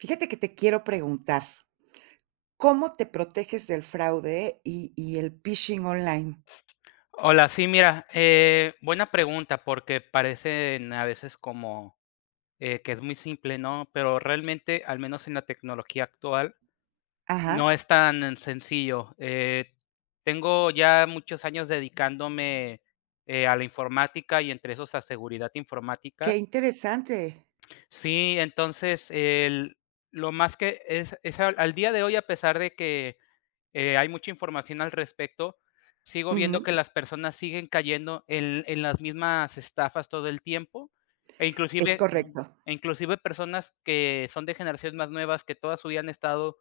Fíjate que te quiero preguntar, ¿cómo te proteges del fraude y el phishing online? Hola, sí, mira, buena pregunta porque parecen a veces como que es muy simple, ¿no? Pero realmente, al menos en la tecnología actual, Ajá, no es tan sencillo. Tengo ya muchos años dedicándome a la informática y entre esos a seguridad qué informática. interesante. Sí, entonces lo más que es al, al día de hoy, a pesar de que hay mucha información al respecto. Sigo viendo Ujú, que las personas siguen cayendo en las mismas estafas todo el tiempo, e es inclusive correcto. e inclusive personas que son de generaciones más nuevas, que toda su vida han estado,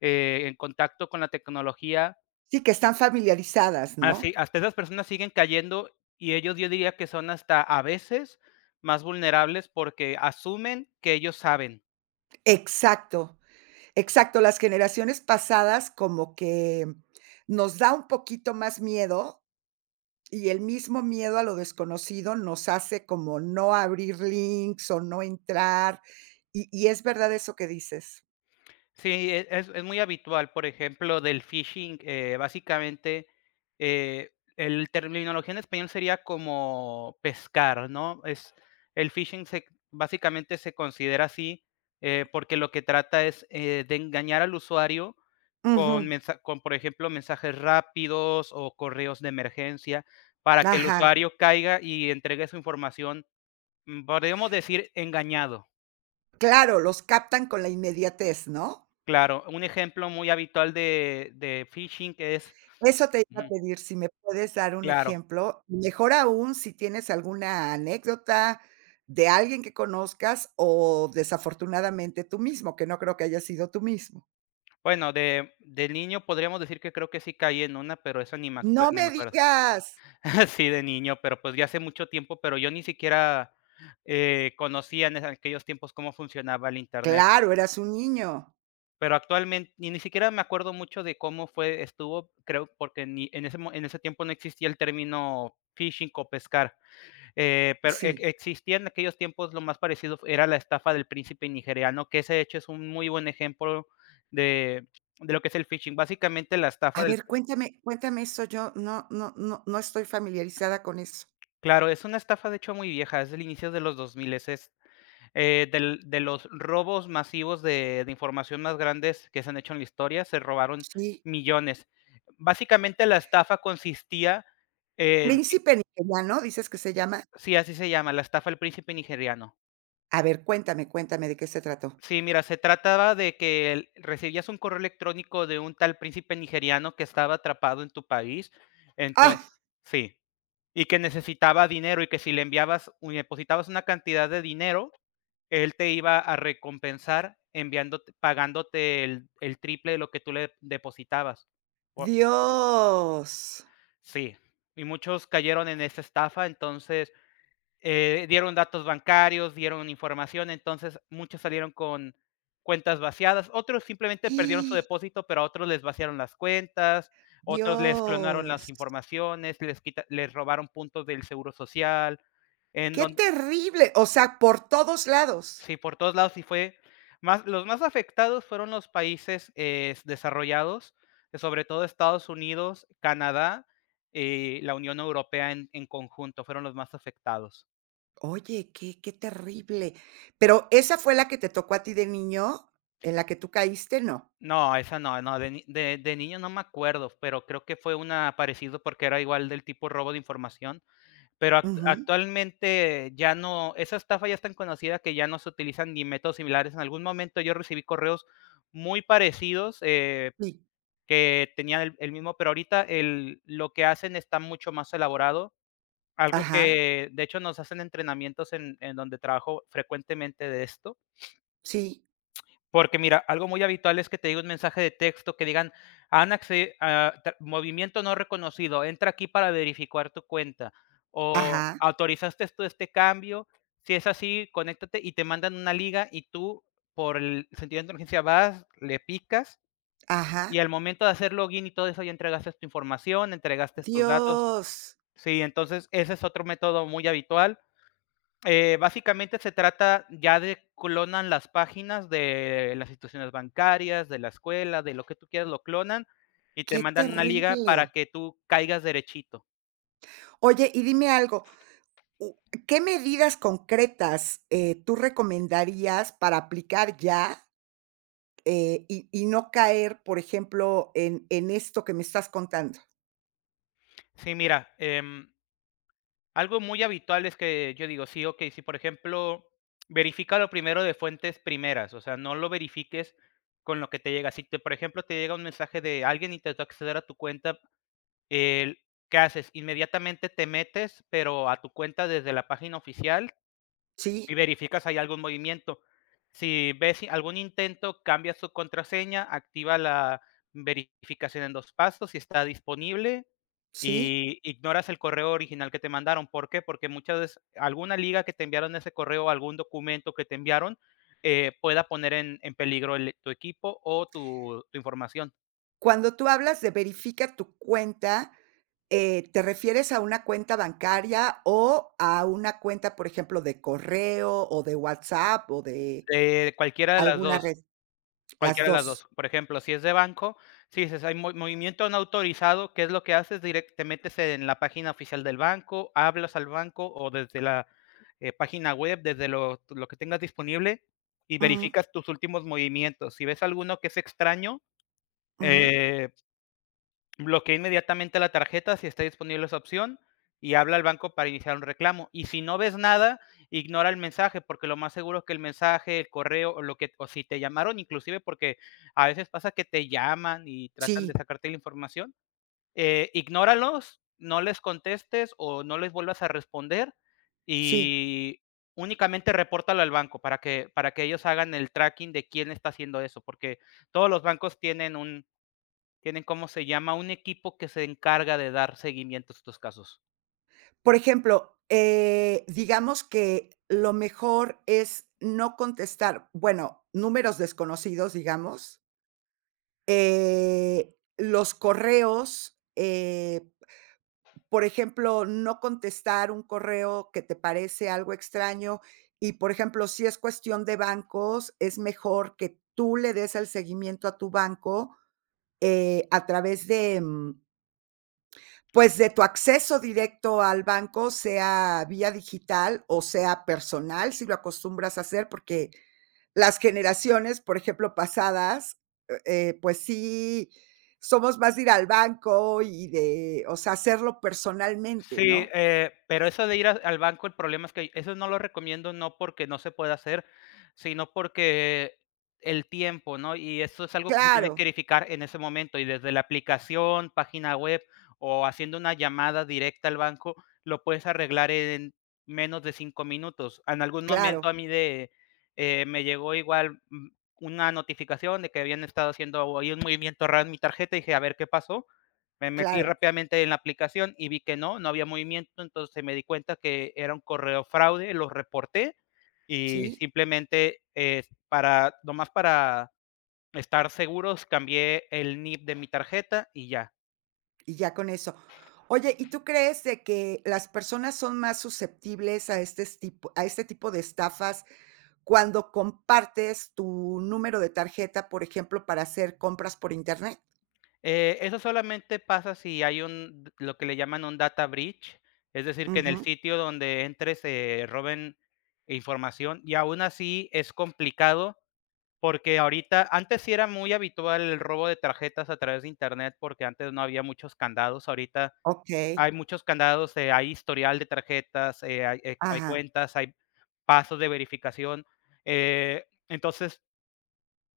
en contacto con la tecnología. Sí, que están familiarizadas, ¿no? Así hasta esas personas siguen cayendo, y ellos yo diría que son hasta, a veces, más vulnerables porque asumen que ellos saben. Exacto, exacto. Las generaciones pasadas como que nos da un poquito más miedo, y el mismo miedo a lo desconocido nos hace como no abrir links o no entrar, y es verdad eso que dices. Sí, es muy habitual, por ejemplo, del phishing, básicamente, eh, el terminología en español sería como pescar, ¿no? Es el phishing se básicamente se considera así, porque lo que trata es, de engañar al usuario Ujú, con, por ejemplo, mensajes rápidos o correos de emergencia para que el ajá. usuario caiga y entregue su información, podríamos decir engañado. Claro, los captan con la inmediatez, ¿no? Claro, un ejemplo muy habitual de phishing es Eso te iba a ujú, pedir, si me puedes dar un claro. ejemplo, y mejor aún si tienes alguna anécdota de alguien que conozcas o desafortunadamente tú mismo, que no creo que haya sido tú mismo. Bueno, de niño podríamos decir que creo que sí caí en una, pero eso ¡No ni me me acuerdo. digas! Sí, de niño, pero, pues, ya hace mucho tiempo, pero yo ni siquiera, conocía en aquellos tiempos cómo funcionaba el Internet. Claro, eras un niño. Pero actualmente ni siquiera me acuerdo mucho de cómo fue estuvo, creo, porque ni en ese mo en ese tiempo no existía el término phishing o pescar. Pero Sí. existía en aquellos tiempos, lo más parecido era la estafa del príncipe nigeriano, que ese hecho es un muy buen ejemplo de, de lo que es el phishing. Básicamente la A estafa ver, del... cuéntame eso, yo no estoy familiarizada con eso. Claro, es una estafa de hecho muy vieja, es del inicio de los 2000, es de los robos masivos de información más grandes que se han hecho en la historia, se robaron Sí. millones. Básicamente la estafa consistía en... Príncipe nigeriano, ¿dices que se llama? Sí, así se llama, la estafa del príncipe nigeriano. A ver, cuéntame, cuéntame, ¿de qué se trató? Sí, mira, se trataba de que el recibías un correo electrónico de un tal príncipe nigeriano que estaba atrapado en tu país, entonces sí, y que necesitaba dinero, y que si le enviabas o le depositabas una cantidad de dinero, él te iba a recompensar enviándote pagándote el triple de lo que tú le depositabas. O Dios. sí, y muchos cayeron en esa estafa, entonces dieron datos bancarios, dieron información, entonces muchos salieron con cuentas vaciadas, otros simplemente perdieron su depósito, pero a otros les vaciaron las cuentas, otros les clonaron las Dios. informaciones, les robaron puntos del seguro social, en Qué donde terrible. O sea, por todos lados. sí, por todos lados, y fue más los más afectados fueron los países, desarrollados, sobre todo Estados Unidos, Canadá, la Unión Europea en conjunto, fueron los más afectados. Oye, qué qué terrible. Pero, ¿esa fue la que te tocó a ti de niño, en la que tú caíste? No. No, esa no, no, de ni de de niño no me acuerdo, pero creo que fue una parecido porque era igual del tipo robo de información, pero Ujú. actualmente ya no, esa estafa ya es tan conocida que ya no se utilizan ni métodos similares. En algún momento yo recibí correos muy parecidos, Sí. que tenían el mismo, pero ahorita el lo que hacen está mucho más elaborado, algo Ajá. que de hecho nos hacen entrenamientos en donde trabajo frecuentemente de esto. Sí. Porque mira, algo muy habitual es que te diga un mensaje de texto que digan, han acce- ah, tra- movimiento no reconocido, entra aquí para verificar tu cuenta. O Ajá. autorizaste tú este cambio. Si es así, conéctate y te mandan una liga y tú, por el sentido de inteligencia, vas, le picas y Ajá. al momento de hacer login y todo eso, ya entregaste tu información, entregaste tus datos. Dios, Sí, entonces ese es otro método muy habitual. Básicamente se trata ya de clonan las páginas de las instituciones bancarias, de la escuela, de lo que tú quieras, lo clonan y te qué mandan una liga para terrible. que tú caigas derechito. Oye, y dime algo, u ¿qué medidas concretas, tú recomendarías para aplicar ya? Y no caer, por ejemplo, en esto que me estás contando. Sí, mira, algo muy habitual es que yo digo, sí, ok, si por ejemplo, verifica lo primero de fuentes primeras, o sea, no lo verifiques con lo que te llega. Si te, por ejemplo, te llega un mensaje de alguien intentó acceder a tu cuenta, el- ¿qué haces? Inmediatamente te metes, pero a tu cuenta desde la página oficial. Sí, Y verificas si hay algún movimiento. Si ves si algún intento, cambia su contraseña, activa la verificación en 2 pasos, si está disponible, sí. y ignoras el correo original que te mandaron. ¿Por qué? Porque muchas veces alguna liga que te enviaron ese correo, algún documento que te enviaron, pueda poner en peligro el tu equipo o tu información, Cuando tú hablas de verifica tu cuenta, ¿te refieres a una cuenta bancaria o a una cuenta, por ejemplo, de correo o de WhatsApp o de de cualquiera de las alguna dos. red? Las Cualquiera de las dos. 2. Por ejemplo, si es de banco, si dices: "Hay movimiento no autorizado", ¿qué es lo que haces? Direc Te metes en la página oficial del banco, hablas al banco o desde la, página web, desde lo que tengas disponible y Mm, verificas tus últimos movimientos. Si ves alguno que es extraño, ujú. eh bloquea inmediatamente la tarjeta si está disponible esa opción y habla al banco para iniciar un reclamo. Y si no ves nada, ignora el mensaje, porque lo más seguro es que el mensaje, el correo o lo que o si te llamaron, inclusive porque a veces pasa que te llaman y tratan de Sí, sacarte la información, ignóralos, no les contestes o no les vuelvas a responder sí. y únicamente repórtalo al banco para que ellos hagan el tracking de quién está haciendo eso, porque todos los bancos tienen un tienen, ¿cómo se llama? Un equipo que se encarga de dar seguimiento a estos casos. Por ejemplo, digamos que lo mejor es no contestar, bueno, números desconocidos, digamos. Los correos, por ejemplo, no contestar un correo que te parece algo extraño y, por ejemplo, si es cuestión de bancos, es mejor que tú le des el seguimiento a tu banco, a través de, pues, de tu acceso directo al banco, sea vía digital o sea personal, si lo acostumbras a hacer, porque las generaciones, por ejemplo, pasadas, pues sí, somos más de ir al banco y de, o sea, hacerlo personalmente, Sí, ¿no? Pero eso de ir a al banco, el problema es que eso no lo recomiendo, no porque no se pueda hacer, sino porque el tiempo, ¿no? Y eso es algo que se tiene Claro, que verificar en ese momento, y desde la aplicación, página web o haciendo una llamada directa al banco, lo puedes arreglar en menos de 5 minutos. En algún momento a claro, mí de, Me llegó igual, una notificación de que habían estado haciendo ahí un movimiento raro en mi tarjeta, y dije: "A ver, ¿qué pasó?". Me metí claro, rápidamente en la aplicación y vi que no, no había movimiento, entonces me di cuenta que era un correo fraude, lo reporté y sí, simplemente, para nomás para estar seguros, cambié el NIP de mi tarjeta y ya. y ya con eso. Oye, ¿y tú crees de que las personas son más susceptibles a este tipo de estafas cuando compartes tu número de tarjeta, por ejemplo, para hacer compras por Internet? Eso solamente pasa si hay un lo que le llaman un data breach, es decir, que en Ujú. el sitio donde entres se roben información y aún así es complicado. Porque ahorita, antes sí era muy habitual el robo de tarjetas a través de Internet, porque antes no había muchos candados. Ahorita hay Okey. muchos candados, hay historial de tarjetas, hay Ajá. cuentas, hay pasos de verificación. Eh, entonces,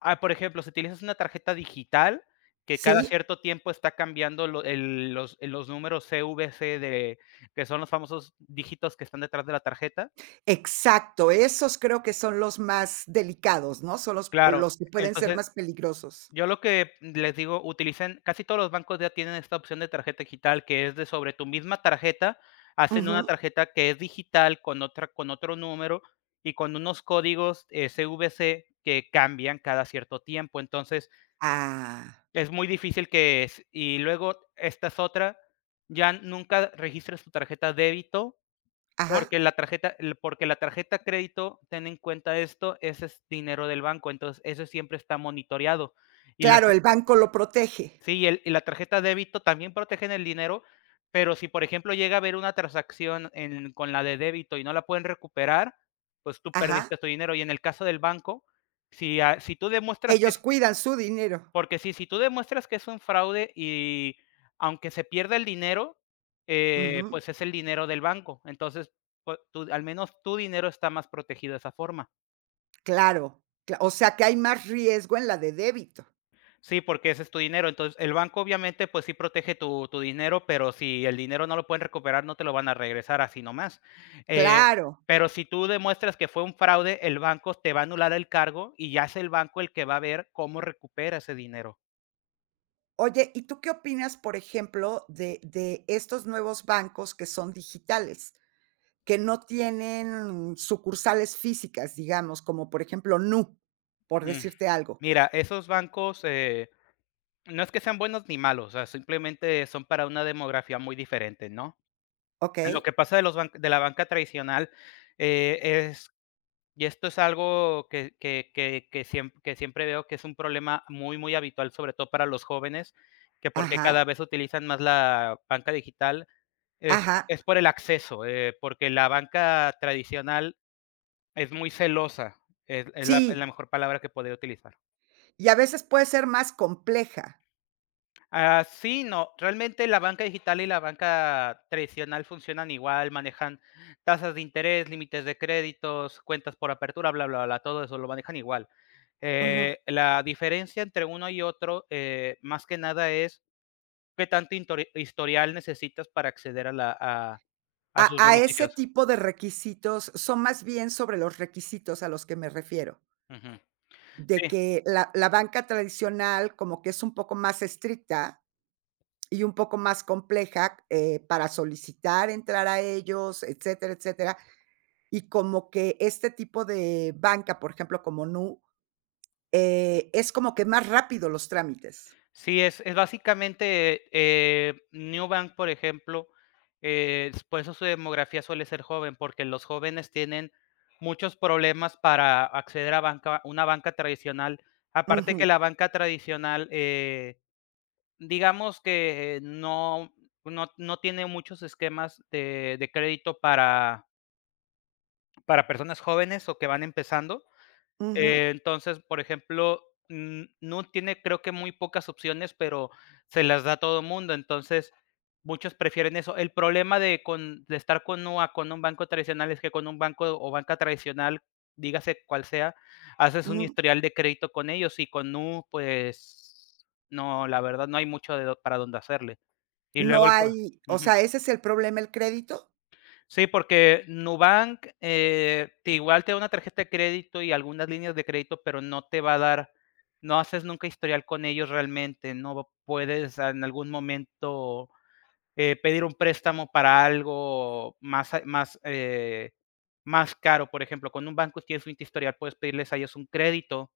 por ejemplo, si utilizas una tarjeta digital, que cada Sí, cierto tiempo está cambiando lo el los números CVC de que son los famosos dígitos que están detrás de la tarjeta. exacto. Esos creo que son los más delicados, ¿no? Son los Claro, los que pueden ser entonces más peligrosos. yo lo que les digo, utilicen, casi todos los bancos ya tienen esta opción de tarjeta digital, que es de sobre tu misma tarjeta, hacen una Ujú. tarjeta que es digital con otra con otro número y con unos códigos, CVC que cambian cada cierto tiempo. Entonces, Ah. es muy difícil que s y luego esta es otra, ya nunca registres tu tarjeta débito, Ajá. porque la tarjeta l porque la tarjeta crédito, ten en cuenta esto, ese es dinero del banco, entonces, eso siempre está monitoreado. Y la Claro, el banco lo protege. sí, y el y la tarjeta de débito también protegen el dinero, pero si, por ejemplo, llega a haber una transacción en con la de débito y no la pueden recuperar, pues tú Ajá. perdiste tu dinero. Y en el caso del banco, si, si tú demuestras que es Ellos cuidan su dinero. porque sí, si tú demuestras que es un fraude y aunque se pierda el dinero, Ujú. pues es el dinero del banco. Entonces, pues, tu al menos tu dinero está más protegido de esa forma. Claro. Cla o sea, que hay más riesgo en la de débito. Sí, porque ese es tu dinero. Entonces, el banco obviamente, pues sí protege tu, tu dinero, pero si el dinero no lo pueden recuperar, no te lo van a regresar así nomás. Eh, Claro. pero si tú demuestras que fue un fraude, el banco te va a anular el cargo y ya es el banco el que va a ver cómo recupera ese dinero. Oye, ¿y tú qué opinas, por ejemplo, de estos nuevos bancos que son digitales, que no tienen sucursales físicas, digamos, como por ejemplo, Nu, por Mm. decirte algo? Mira, esos bancos no es que sean buenos ni malos, o sea, simplemente son para una demografía muy diferente, ¿no? ¿Ok? Lo que pasa de, los ban- De la banca tradicional eh, y esto es algo que siempre veo que es un problema muy, muy habitual, sobre todo para los jóvenes, que porque cada Ajá, vez utilizan más la banca digital, es ajá. es por el acceso, porque la banca tradicional es muy celosa, es Sí, la mejor palabra que podría utilizar. y a veces puede ser más compleja. Sí, no. Realmente la banca digital y la banca tradicional funcionan igual, manejan tasas de interés, límites de créditos, cuentas por apertura, bla, bla, bla, todo eso lo manejan igual. Ujú. La diferencia entre uno y otro, más que nada es qué tanto historial necesitas para acceder a la a sus A ese beneficios. tipo de requisitos, son más bien sobre los requisitos a los que me refiero, Ujú. Sí. de que la banca tradicional como que es un poco más estricta y un poco más compleja, para solicitar entrar a ellos, etcétera, etcétera. Y como que este tipo de banca, por ejemplo, como Nu, es como que más rápido los trámites. Sí, es básicamente, Nubank, por ejemplo, por eso su demografía suele ser joven, porque los jóvenes tienen muchos problemas para acceder a banca una banca tradicional. Aparte que Ujú, la banca tradicional, digamos que no no tiene muchos esquemas de crédito para personas jóvenes o que van empezando. ujú, Eh, entonces, por ejemplo, Nu tiene, creo que, muy pocas opciones, pero se las da a todo mundo, entonces, muchos prefieren eso. El problema de estar con Nu con un banco tradicional es que con un banco o banca tradicional, dígase cual sea, haces un ujú. historial de crédito con ellos y con Nu, pues, no, la verdad no hay mucho de do para dónde hacerle. Y luego No el pro hay, o sea, ¿ese es el problema, el crédito? Sí, porque Nubank, te igual te da una tarjeta de crédito y algunas líneas de crédito, pero no te va a dar, no haces nunca historial con ellos realmente, no puedes en algún momento, pedir un préstamo para algo más, más caro. Por ejemplo, con un banco tienes un historial, puedes pedirles a ellos un crédito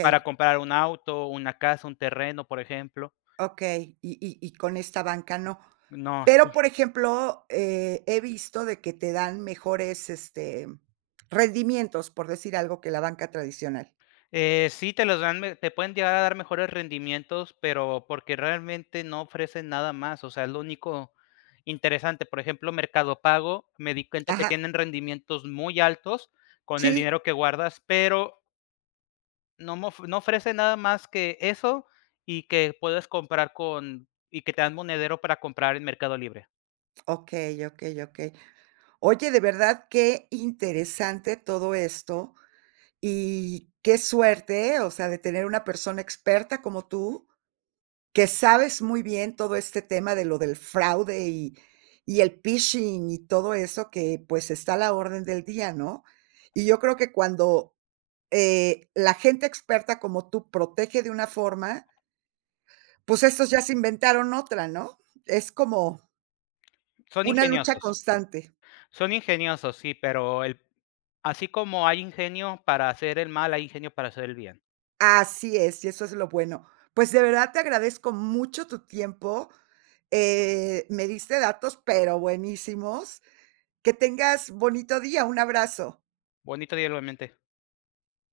para comprar un auto, una casa, un terreno, por ejemplo. okey, y con esta banca no. No. Pero, por ejemplo, he visto de que te dan mejores, este, rendimientos, por decir algo, que la banca tradicional. Sí, te los dan, te pueden llegar a dar mejores rendimientos, pero porque realmente no ofrecen nada más. O sea, es lo único interesante. Por ejemplo, Mercado Pago, me di cuenta que Ajá. tienen rendimientos muy altos con el Sí. dinero que guardas, pero no, no ofrece nada más que eso y que puedes comprar con, y que te dan monedero para comprar en Mercado Libre. Okey, okey, okey. Oye, de verdad, qué interesante todo esto, y qué suerte, o sea, de tener una persona experta como tú, que sabes muy bien todo este tema de lo del fraude y el phishing y todo eso que, pues, está a la orden del día, ¿no? Y yo creo que cuando, la gente experta como tú protege de una forma, pues, estos ya se inventaron otra, ¿no? Es como Son una lucha ingeniosos, constante. son ingeniosos, sí, pero el, así como hay ingenio para hacer el mal, hay ingenio para hacer el bien. Así es, y eso es lo bueno. Pues, de verdad te agradezco mucho tu tiempo. Me diste datos, pero buenísimos. Que tengas bonito día. Un abrazo. Bonito día, igualmente.